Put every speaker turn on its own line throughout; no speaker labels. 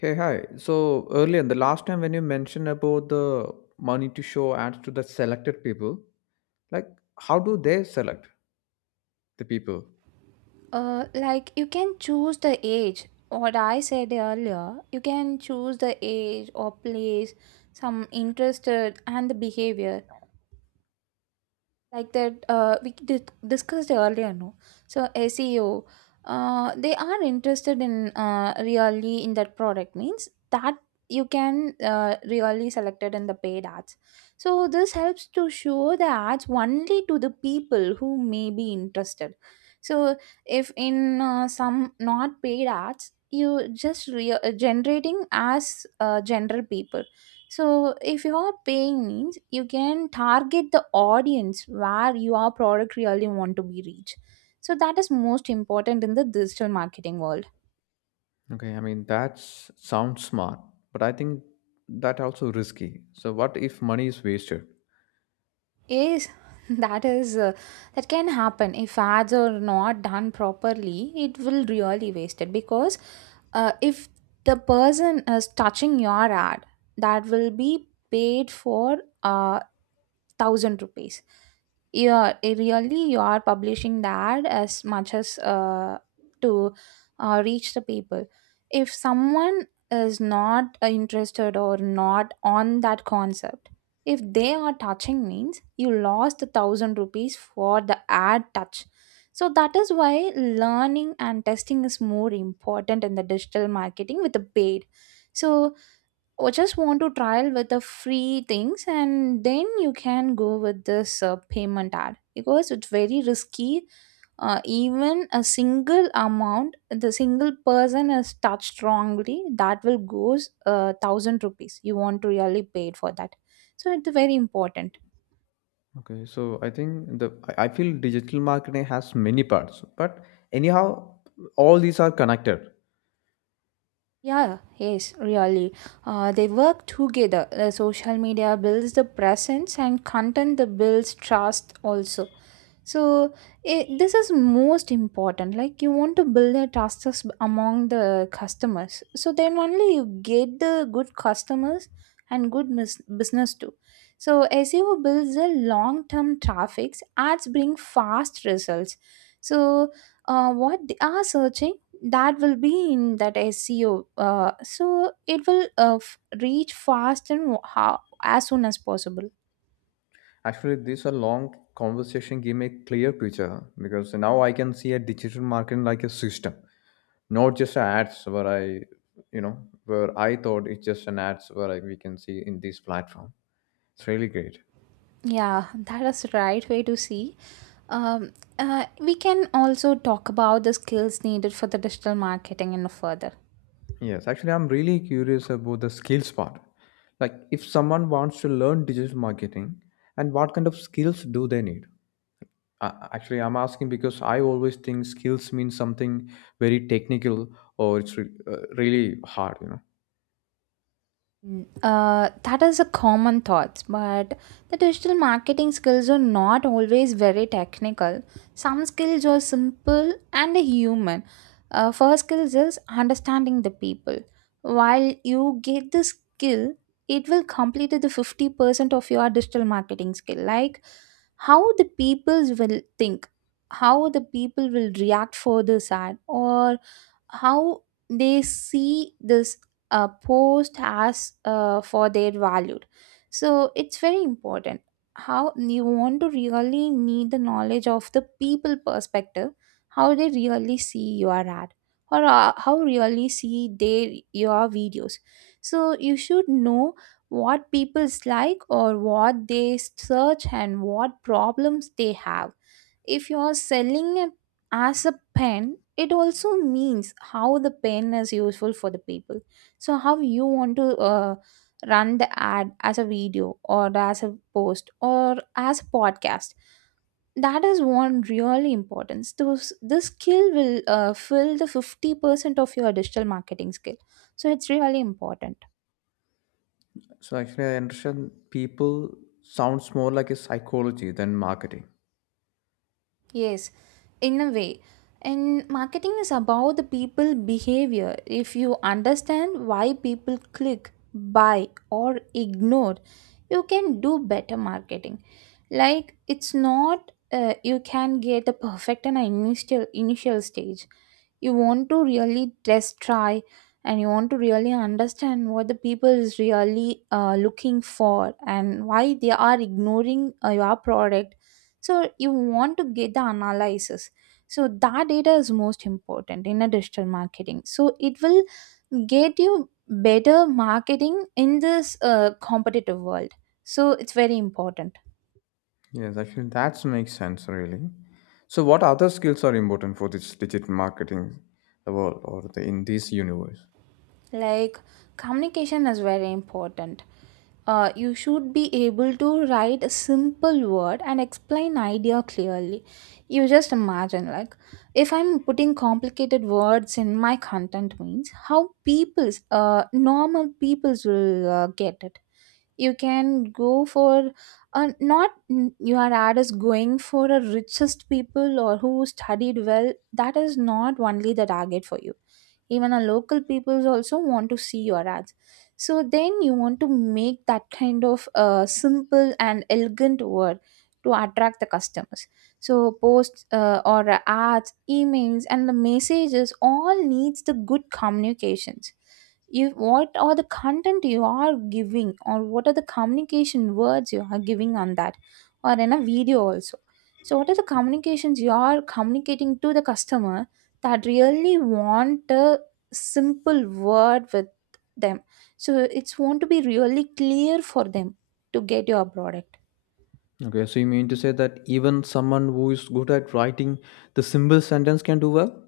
Hey, hi. So earlier, the last time when you mentioned about the money to show ads to the selected people, like how do they select the people?
Like you can choose the age. What I said earlier, you can choose the age or place, some interested and the behavior like that discussed earlier, no. So, seo, they are interested in, really in that product means that you can really select it in the paid ads. So this helps to show the ads only to the people who may be interested. So if in some not paid ads, you just generating as general people. So if you are paying means you can target the audience where your product really want to be reached. So that is most important in the digital marketing world.
Okay, I mean that sounds smart, but I think that also risky. So what if money is wasted?
Yes, that is uh, that can happen if ads are not done properly. It will really waste it, because if the person is touching your ad, that will be paid for. Uh, Thousand rupees, yeah, really you are publishing the ad as much as to reach the people. If someone is not interested or not on that concept, if they are touching means you lost the thousand rupees for the ad touch. So that is why learning and testing is more important in the digital marketing with the paid. So, or just want to trial with the free things and then you can go with this payment ad, because it's very risky. Even a single amount, the single person is touched wrongly, that will goes thousand rupees you want to really pay it for that. So it's very important.
Okay, so I think the I feel digital marketing has many parts, but anyhow, all these are connected.
Yeah, yes, really, they work together. The social media builds the presence and content the builds trust also. So this is most important. Like, you want to build a trust us among the customers. So then only you get the good customers and good business too. So SEO builds the long term traffics. Ads bring fast results. So, what they are searching, that will be in that SEO. So it will reach fast and as soon as possible.
Actually, this a long conversation gave me a clear picture because now I can see a digital marketing like a system, not just ads where I, you know, where I thought it's just an ads where I, we can see in this platform. It's really great.
Yeah, that is the right way to see. Um, we can also talk about the skills needed for the digital marketing in further.
Yes, actually, I'm really curious about the skills part. Like, if someone wants to learn digital marketing, and what kind of skills do they need? Actually, I'm asking because I always think skills mean something very technical or it's really hard, you know.
Mm. That is a common thought, but the digital marketing skills are not always very technical. Some skills are simple and human. First skills is understanding the people. While you get the skill, it will complete the 50% of your digital marketing skill, like how the people will think, how the people will react for this ad, or how they see this post as for their valued. So it's very important how you want to really need the knowledge of the people perspective, how they really see your ad, or how really see their your videos. So you should know what people's like or what they search and what problems they have. If you are selling a as a pen, it also means how the pen is useful for the people. So how you want to run the ad as a video or as a post or as a podcast. That is one really importance. Those this skill will fill the 50% of your digital marketing skill. So it's really important.
So actually, I understand people sounds more like a psychology than marketing.
Yes, in a way. And marketing is about the people behavior. If you understand why people click, buy, or ignore, you can do better marketing. Like it's not you can get the perfect and initial stage. You want to really test, try, and you want to really understand what the people is really looking for and why they are ignoring your product. So you want to get the analysis. So that data is most important in a digital marketing, so it will get you better marketing in this competitive world. So it's very important.
Yes, actually, that makes sense really. So, what other skills are important for this digital marketing, the world or in this universe?
Like, communication is very important. You should be able to write a simple word and explain idea clearly. You just imagine, like, if I'm putting complicated words in my content means how people's normal people's will get it. You can go for not n- your ad is going for a richest people or who studied well. That is not only the target for you. Even our local peoples also want to see your ads. So then you want to make that kind of simple and elegant word to attract the customers. So posts or ads, emails and the messages all needs the good communications. If what are the content you are giving or what are the communication words you are giving on that, or in a video also. So what are the communications you are communicating to the customer that really want a simple word with them. So it's want to be really clear for them to get your product.
Okay, so you mean to say that even someone who is good at writing the simple sentence can do well?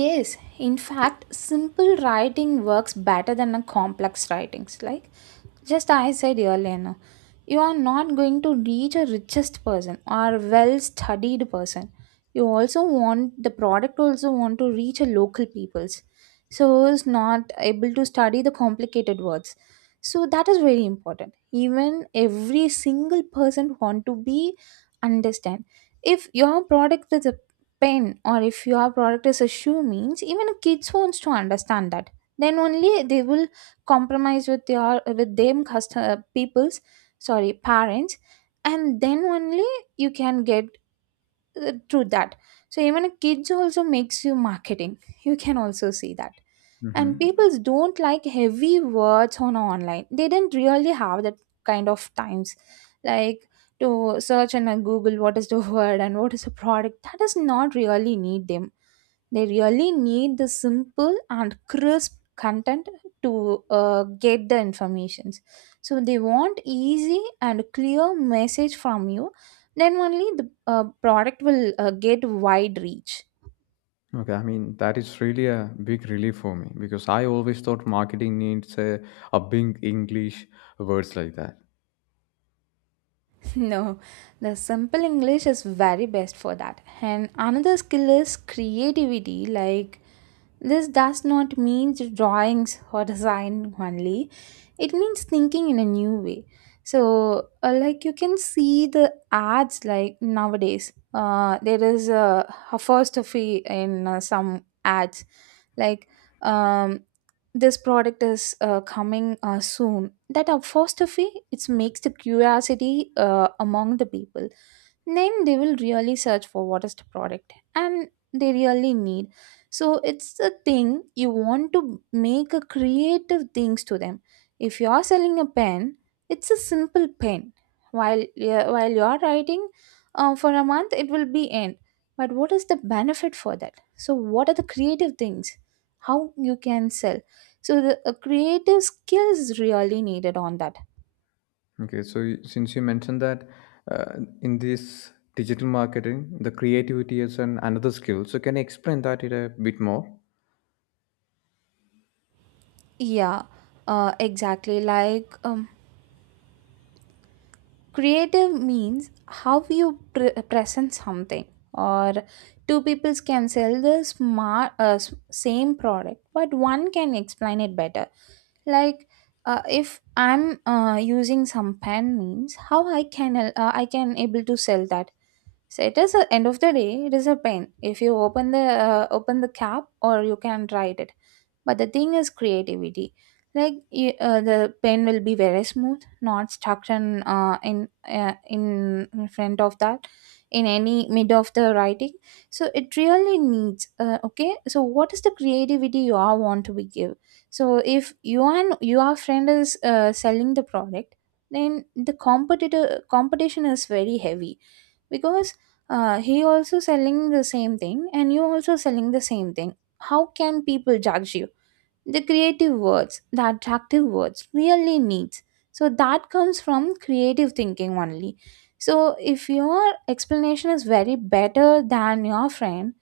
Yes, in fact simple writing works better than a complex writings, like, just I said earlier, no, you are not going to reach a richest person or well studied person. You also want the product also want to reach a local peoples. So is not able to study the complicated words. So that is very important. Even every single person want to be understand. If your product is a pen or if your product is a shoe means even kids wants to understand that. Then only they will compromise with your with them custom people's, sorry, parents, and then only you can get true that. So even kids also makes you marketing, you can also see that. And
Hmm.
people don't like heavy words on online. They didn't really have that kind of times, like, to search and on google what is the word and what is the product that does not really need them. They really need the simple and crisp content to get the informations. So they want easy and clear message from you. Then only the product will get wide reach.
Okay, I mean that is really a big relief for me because I always thought marketing needs a big English words like that.
No, the simple English is very best for that. And another skill is creativity, like, this does not mean drawings or design only. It means thinking in a new way. So, like you can see the ads like nowadays. There is a apostrophe in some ads, like, um, this product is coming soon. That apostrophe it makes the curiosity among the people. Then they will really search for what is the product and they really need. So it's a thing you want to make a creative things to them. If you are selling a pen, it's a simple pen. While, yeah, while you are writing for a month, it will be end. But what is the benefit for that? So what are the creative things, how you can sell? So the creative skill is really needed on that.
Okay, so you- since you mentioned that uh, in this digital marketing, the creativity is another skill. So can you explain that it a bit more?
Yeah, exactly, like, creative means how you present something, or two people can sell the same product, but one can explain it better. Like, if I'm using some pen means how I can able to sell that. So it is a end of the day, it is a pen. If you open the cap, or you can write it, but the thing is creativity, like, the pen will be very smooth, not stuck in uh, in uh, in in front of that, in any mid of the writing. So it really needs okay, so what is the creativity you are want to be give. So if you and your friend is selling the product, then the competitor competition is very heavy, because he also selling the same thing and you also selling the same thing. How can people judge you? The creative words, the attractive words really needs. So that comes from creative thinking only. So if your explanation is very better than your friend,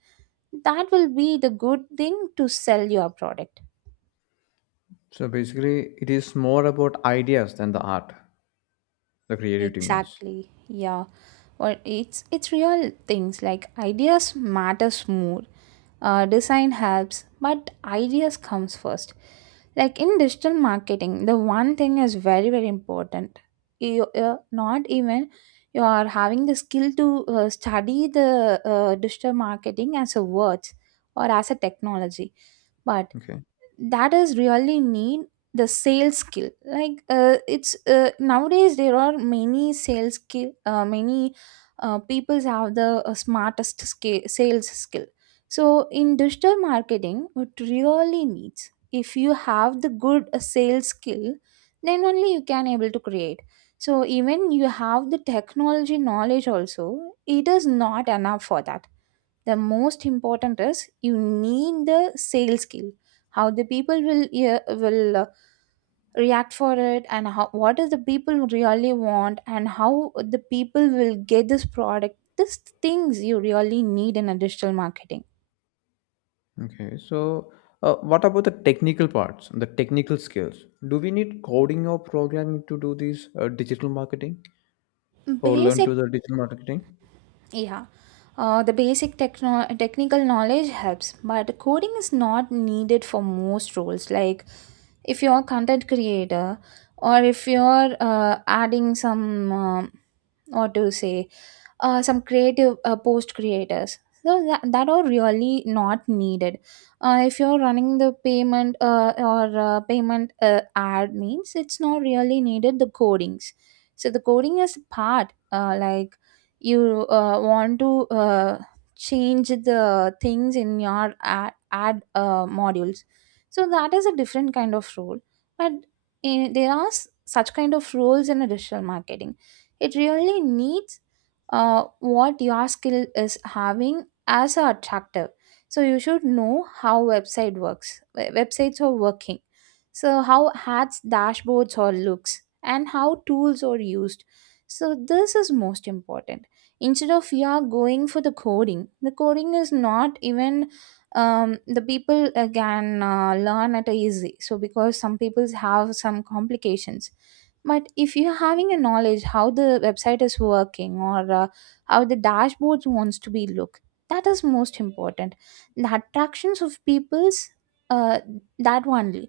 that will be the good thing to sell your product.
So basically, it is more about ideas than the art. The creativity means.
Exactly. Yeah. Or it's real things, like ideas matters more, design helps but ideas comes first. Like in digital marketing, the one thing is very very important. You, not even you are having the skill to study the digital marketing as a words or as a technology, but
Okay.
that is really need the sales skill. Like it's nowadays there are many sales skill, many people have the smartest skill, sales skill. So in digital marketing it really needs, if you have the good sales skill, then only you can able to create. So even you have the technology knowledge also, it is not enough for that. The most important is you need the sales skill, how the people will, yeah, will react for it, and how what is the people really want, and how the people will get this product. These things you really need in a digital marketing.
Okay. So what about the technical parts, the technical skills? Do we need coding or programming to do this digital marketing or learn
Basic.
to the digital marketing?
Yeah. The basic technical knowledge helps, but coding is not needed for most roles. Like, if you're a content creator, or if you're adding some or to say some creative post creators, so that are really not needed. If you're running the payment, or payment ad means, it's not really needed the codings. So the coding is part, like, you want to change the things in your ad modules, so that is a different kind of role. But there are such kind of roles in a digital marketing, it really needs what your skill is having as a attractive. So you should know how website works, websites are working. So how ads, dashboards or looks, and how tools are used. So this is most important. Instead of you are going for the coding is not even. The people can learn at a easy. So because some people have some complications, but if you're having a knowledge how the website is working, or how the dashboards wants to be look, that is most important. The attractions of people's, uh, that only.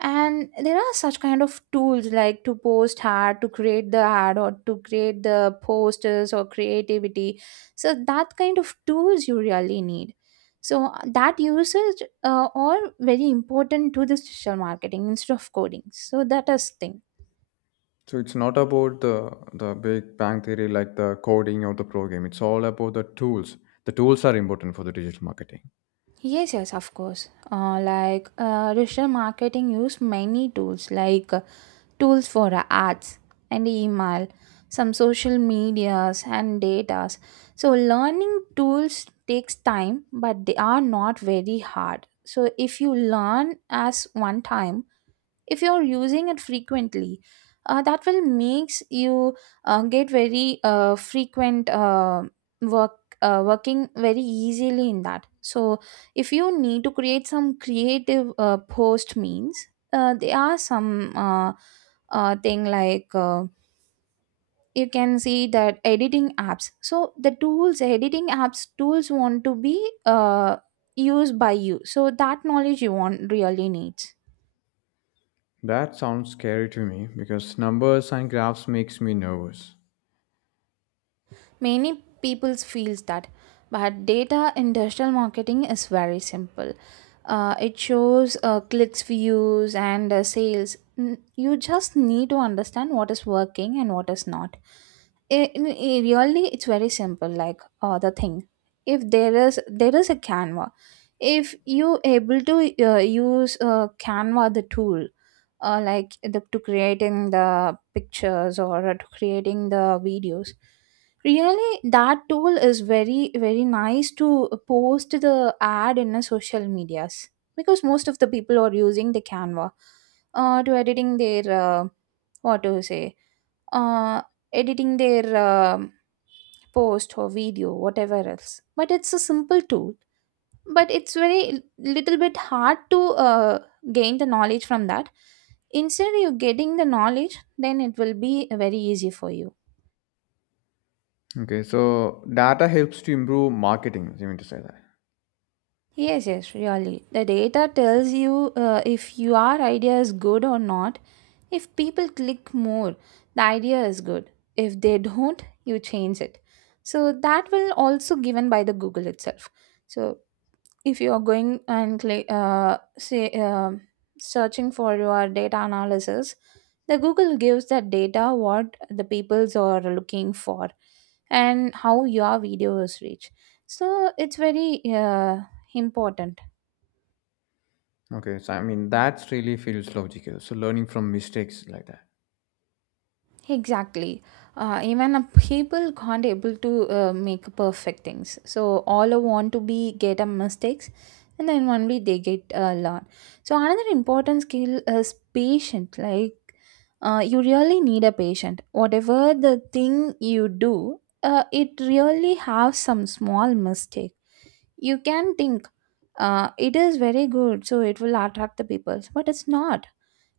And there are such kind of tools, like to post ad, to create the ad, or to create the posters or creativity. So that kind of tools you really need. So that usage are very important to the social marketing instead of coding. So that is thing.
So it's not about the Big Bang Theory like the coding or the program. It's all about the tools. The tools are important for the digital marketing.
Yes, yes, of course. Like, digital marketing use many tools, like tools for ads and email, some social medias and datas. So learning tools takes time, but they are not very hard. So if you learn as one time, if you're using it frequently, that will makes you get very frequent work working very easily in that. So if you need to create some creative post means, there are some thing like, you can see that editing apps. So the tools editing apps tools want to be uh, used by you, so that knowledge you want really needs.
That sounds scary to me because numbers and graphs makes me nervous.
Many people feels that, but data in digital marketing is very simple. It shows clicks, views, and sales. You just need to understand what is working and what is not. Really, it's very simple. Like, the thing, if there is a Canva, if you able to use Canva the tool, like the, to creating the pictures or to creating the videos, really that tool is very very nice to post the ad in a social medias, because most of the people are using the Canva to editing their, what do you say, uh, editing their post or video, whatever else. But it's a simple tool, but it's very little bit hard to uh, gain the knowledge from that. Instead you getting the knowledge, then it will be very easy for you.
Okay, so data helps to improve marketing. You mean to say that?
Yes, yes, really the data tells you, if your idea is good or not. If people click more, the idea is good. If they don't, you change it. So that will also given by the Google itself. So if you are going and say, searching for your data analysis, the Google gives that data what the peoples are looking for, and how your videos reach. So it's very important.
Okay, so I mean that's really feels logical. So learning from mistakes like that.
Exactly. Even a people can't able to make perfect things. So all I want to be get a mistakes, and then only they get a lot. So another important skill is patient. Like, you really need a patient. Whatever the thing you do, it really have some small mistake. You can think it is very good, so it will attract the people, but it's not,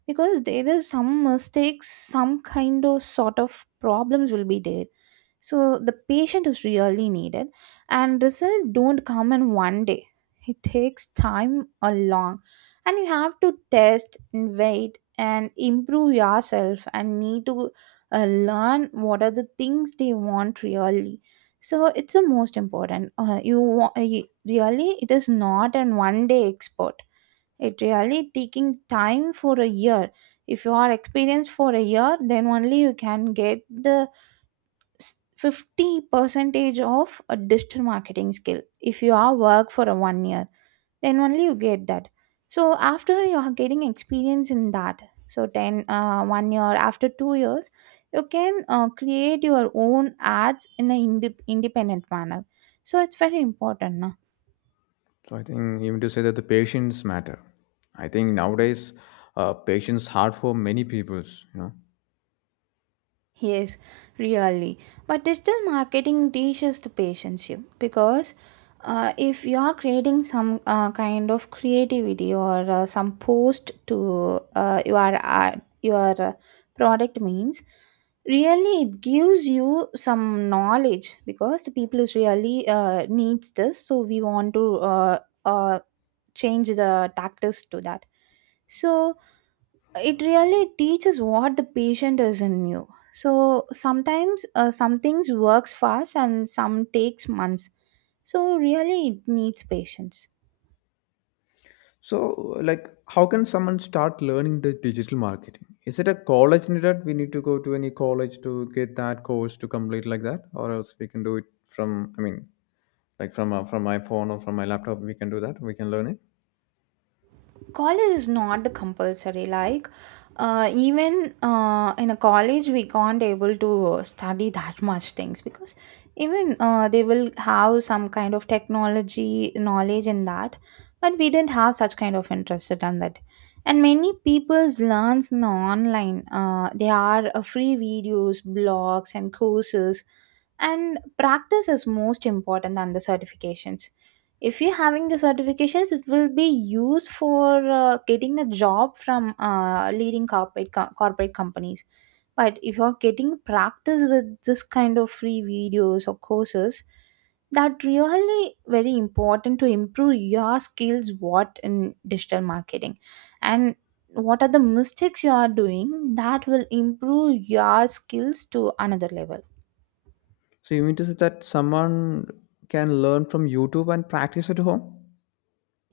because there is some mistakes, some kind of sort of problems will be there. So the patient is really needed, and result don't come in one day. It takes time along, and you have to test and wait and improve yourself and need to learn what are the things they want, really. So it's the most important. You really, it is not an one day expert. It really taking time for a year. If you are experienced for a year, then only you can get the 50 percentage of a digital marketing skill. If you are work for a 1 year, then only you get that. So after you are getting experience in that, so 10, 1 year, after 2 years, you can create your own ads in an independent manner. So it's very important.
So I think even to say that the patience matter. I think nowadays patience hard for many peoples. You know.
Yes, really. But digital marketing teaches the patience you, because if you are creating some kind of creativity, or some post to your ad, your product means, really it gives you some knowledge, because the people is really needs this. So we want to uh, change the tactics to that. So it really teaches what the patient is in you. So sometimes, some things works fast and some takes months. So really it needs patience.
So, like, how can someone start learning the digital marketing? Is it a college needed? We need to go to any college to get that course to complete like that, or else we can do it from. I mean, like from my phone or from my laptop, we can do that. We can learn it.
College is not compulsory. Like, even in a college we can't able to study that much things, because even they will have some kind of technology knowledge in that, but we didn't have such kind of interest on that. And many people's learns in the online, they are free videos, blogs and courses. And practice is most important than the certifications. If you're having the certifications, it will be used for getting a job from leading corporate companies. But if you're getting practice with this kind of free videos or courses, that really very important to improve your skills what in digital marketing. And what are the mistakes you are doing, that will improve your skills to another level.
So you mean to say that someone can learn from YouTube and practice at home?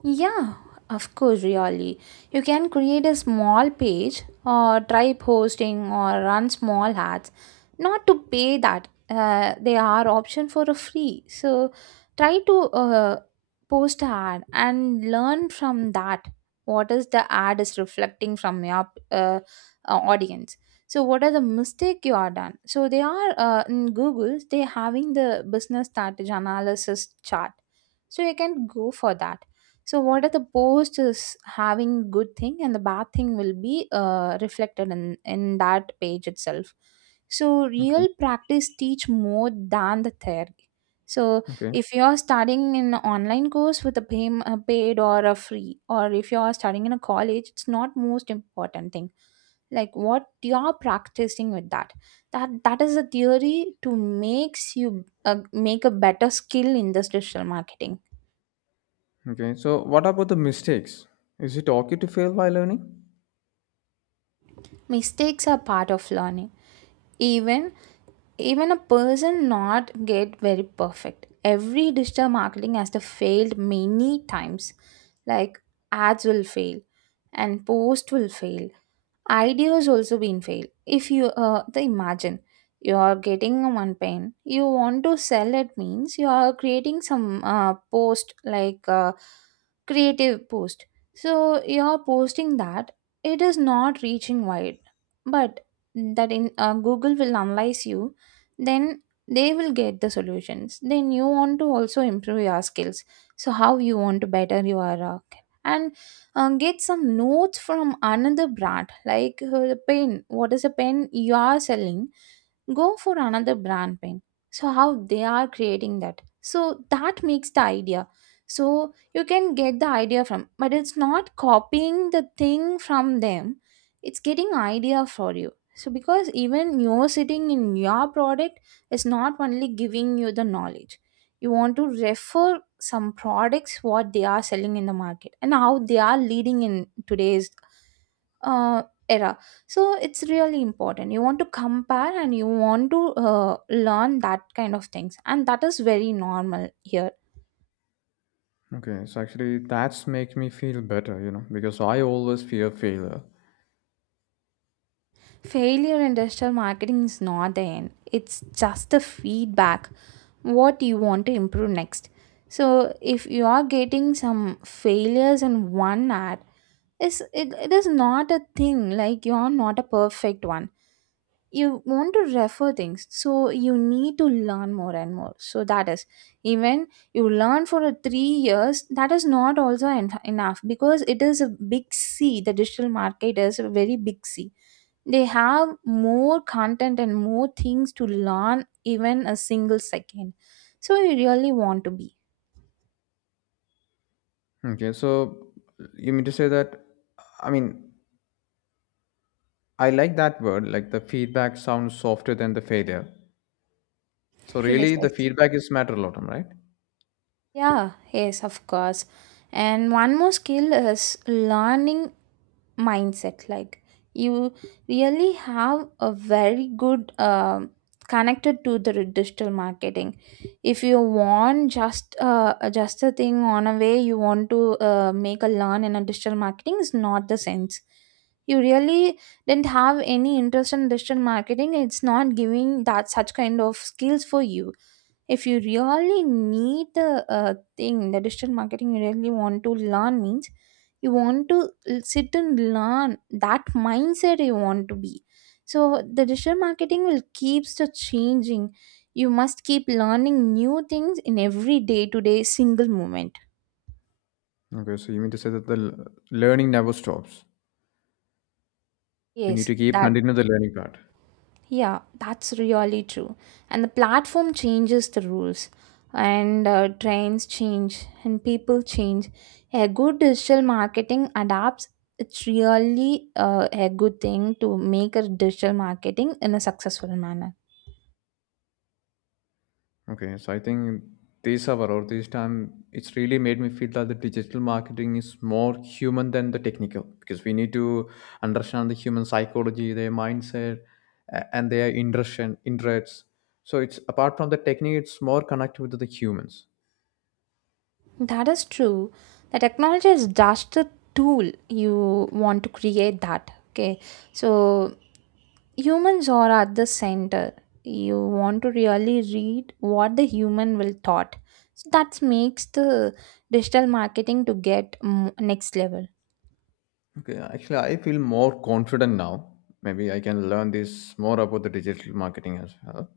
Yeah, of course, really. You can create a small page or try posting or run small ads. Not to pay that, they are option for a free. So try to post ad and learn from that. What is the ad is reflecting from your uh, audience? So what are the mistake you are done? So they are in Google. They having the business strategy analysis chart. So you can go for that, so what are the post is having good thing and the bad thing will be reflected in that page itself. So
Okay.
real practice teach more than the theory. So
Okay.
if you are studying in an online course with a pay, a paid or a free, or if you are studying in a college, it's not most important thing, like what you are practicing with that. That is a theory to makes you make a better skill in this digital marketing.
Okay. So what about the mistakes? Is it okay to fail while learning?
Mistakes are part of learning. Even even a person not get very perfect, every digital marketing has to failed many times. Like, ads will fail, and post will fail. Ideas also been failed. If you the imagine you are getting one pen, you want to sell it means, you are creating some post, like creative post. So you are posting that, it is not reaching wide, but that in Google will analyze you, then they will get the solutions. Then you want to also improve your skills. So how you want to better your, and get some notes from another brand, like pen, what is a pen you are selling, go for another brand pen. So how they are creating that, so that makes the idea. So you can get the idea from, but it's not copying the thing from them. It's getting idea for you, so because even you're sitting in your product is not only giving you the knowledge. You want to refer some products what they are selling in the market and how they are leading in today's uh, era. So it's really important, you want to compare and you want to learn that kind of things, and that is very normal here.
Okay, so actually that's make me feel better, you know, because I always fear failure.
Failure in digital marketing is not the end, it's just the feedback what you want to improve next. So if you are getting some failures in one ad, it is not a thing like you are not a perfect one. You want to refer things, so you need to learn more and more. So that is, even you learn for a 3 years, that is not also enough, because it is a big C. The digital market is a very big C, they have more content and more things to learn even a single second. So you really want to be.
Okay, so you mean to say that, I mean, I like that word, like the feedback sounds softer than the failure. So
Yes,
really,
yes.
the feedback is matter a lot, right?
Yeah, yes, of course. And one more skill is learning mindset, like you really have a very good connected to the digital marketing. If you want just a thing on a way, you want to make a learn in a digital marketing, is not the sense. You really didn't have any interest in digital marketing, it's not giving that such kind of skills for you. If you really need the thing, the digital marketing, you really want to learn means you want to sit and learn. That mindset you want to be. So the digital marketing will keeps the changing. You must keep learning new things in every day to day single moment.
Okay, so you mean to say that learning never stops. We need
Yes,
to keep
that.
continue the learning part.
Yeah, that's really true. And the platform changes the rules, and trends change, and people change. A good digital marketing adapts. It's really a good thing to make a digital marketing in a successful manner.
Okay, so I think this hour or this time, it's really made me feel that the digital marketing is more human than the technical because we need to understand the human psychology, their mindset, and their interests. Interests. So it's apart from the technique, it's more connected with the humans.
That is true. The technology is just a tool you want to create that. Okay, so humans are at the center. You want to really read what the human will thought, so that makes the digital marketing to get next level.
Okay, actually, I feel more confident now. Maybe I can learn this more about the digital marketing as well.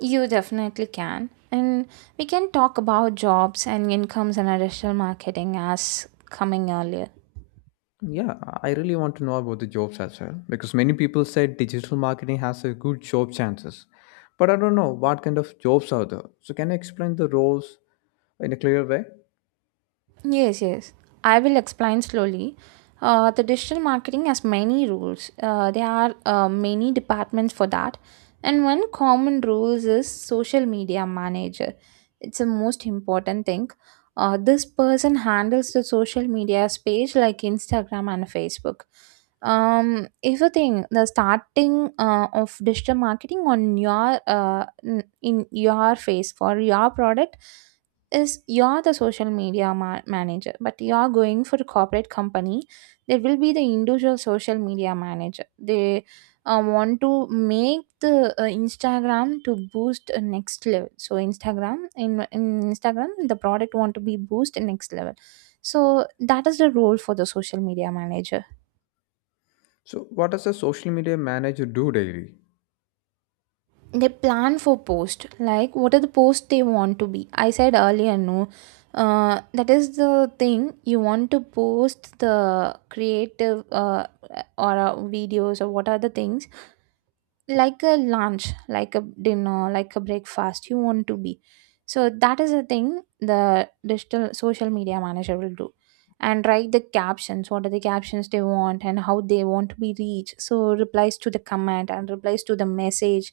You definitely can, and we can talk about jobs and incomes and our digital marketing as coming earlier.
Yeah, I really want to know about the jobs as well because many people said digital marketing has a good job chances, but I don't know what kind of jobs are there. So can you explain the roles in a clear way?
Yes, yes. I will explain slowly. The digital marketing has many rules. There are many departments for that. And one common rule is social media manager. It's the most important thing. This person handles the social media page like Instagram and Facebook. If you think the starting of digital marketing on your in your face for your product is you're the social media manager. But you're going for a corporate company, there will be the individual social media manager. They want to make the Instagram to boost next level. So Instagram in Instagram, the product want to be boost next level. So that is the role for the social media manager.
So what does a social media manager do daily?
They plan for post, like what are the posts they want to be. I said earlier, no, that is the thing you want to post, the creative or videos, or what are the things like a lunch, like a dinner, like a breakfast you want to be. So that is the thing the digital social media manager will do. And write the captions, what are the captions they want and how they want to be reached. So replies to the comment and replies to the message,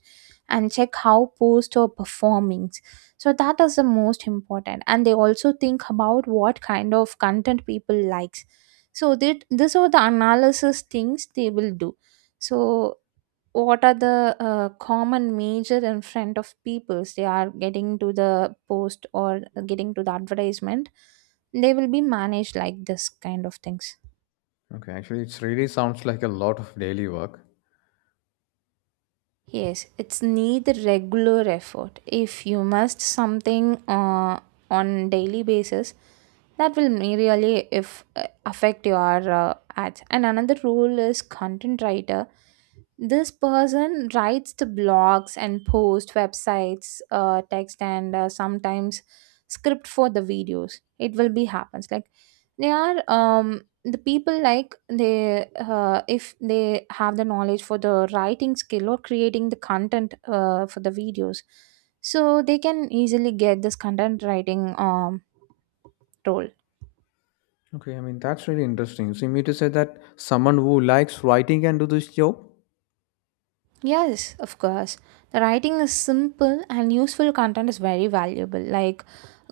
and check how posts are performing. So that is the most important. And they also think about what kind of content people likes. So that these are the analysis things they will do. So what are the common major in front of peoples, they are getting to the post or getting to the advertisement. They will be managed like this kind of things.
Okay, actually, it really sounds like a lot of daily work.
Yes, it's need regular effort if you must something on daily basis. That will may really if affect your ads. And another rule is content writer. This person writes the blogs and posts websites text and sometimes script for the videos. It will be happens like they are the people, like they if they have the knowledge for the writing skill or creating the content for the videos. So they can easily get this content writing role.
Okay, I mean that's really interesting. So you mean to say that someone who likes writing can do this job?
Yes, of course. The writing is simple and useful content is very valuable. Like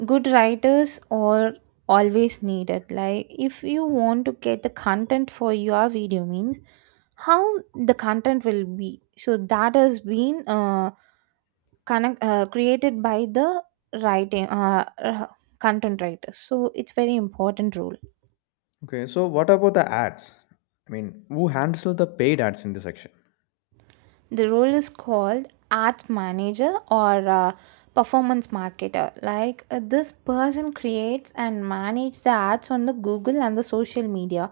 good writers are always needed. Like if you want to get the content for your video means how the content will be. So that has been created by the writing content writers. So it's very important role.
Okay, so what about the ads? I mean, who handles the paid ads in this section?
The role is called ads manager or performance marketer. Like this person creates and manages the ads on the Google and the social media.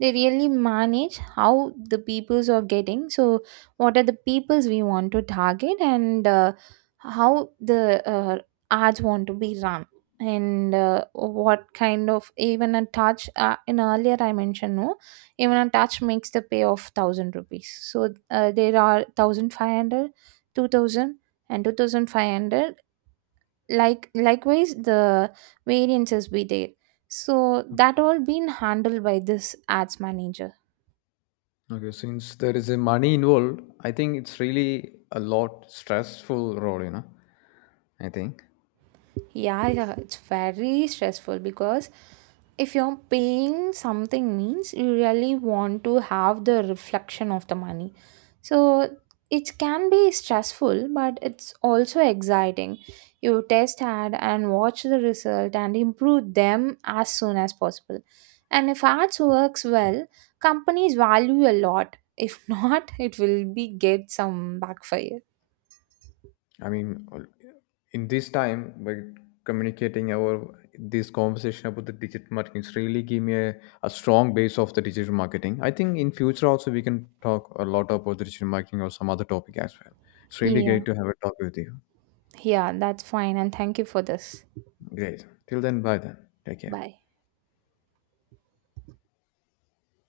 They really manage how the peoples are getting. So what are the peoples we want to target, and how the ads want to be run, and what kind of even a touch, in earlier I mentioned. No, even a touch makes the pay of 1000 rupees. So there are 1500, 2000, and 2500. Like likewise the variances be there, so that all been handled by this ads manager.
Okay, since there is a money involved, I think it's really a lot stressful role, you know. I think.
Yeah, yeah, it's very stressful because if you're paying something means you really want to have the reflection of the money. So it can be stressful, but it's also exciting. You test ad and watch the result and improve them as soon as possible. And if ads works well, companies value a lot. If not, it will be get some backfire.
I mean, in this time, by communicating our this conversation about the digital marketing, it's really give me a strong base of the digital marketing. I think in future also we can talk a lot about the digital marketing or some other topic as well. It's really
Yeah.
great to have a talk with you.
Yeah, that's fine, and thank you for this.
Great. Till then, bye then. Take care.
Bye.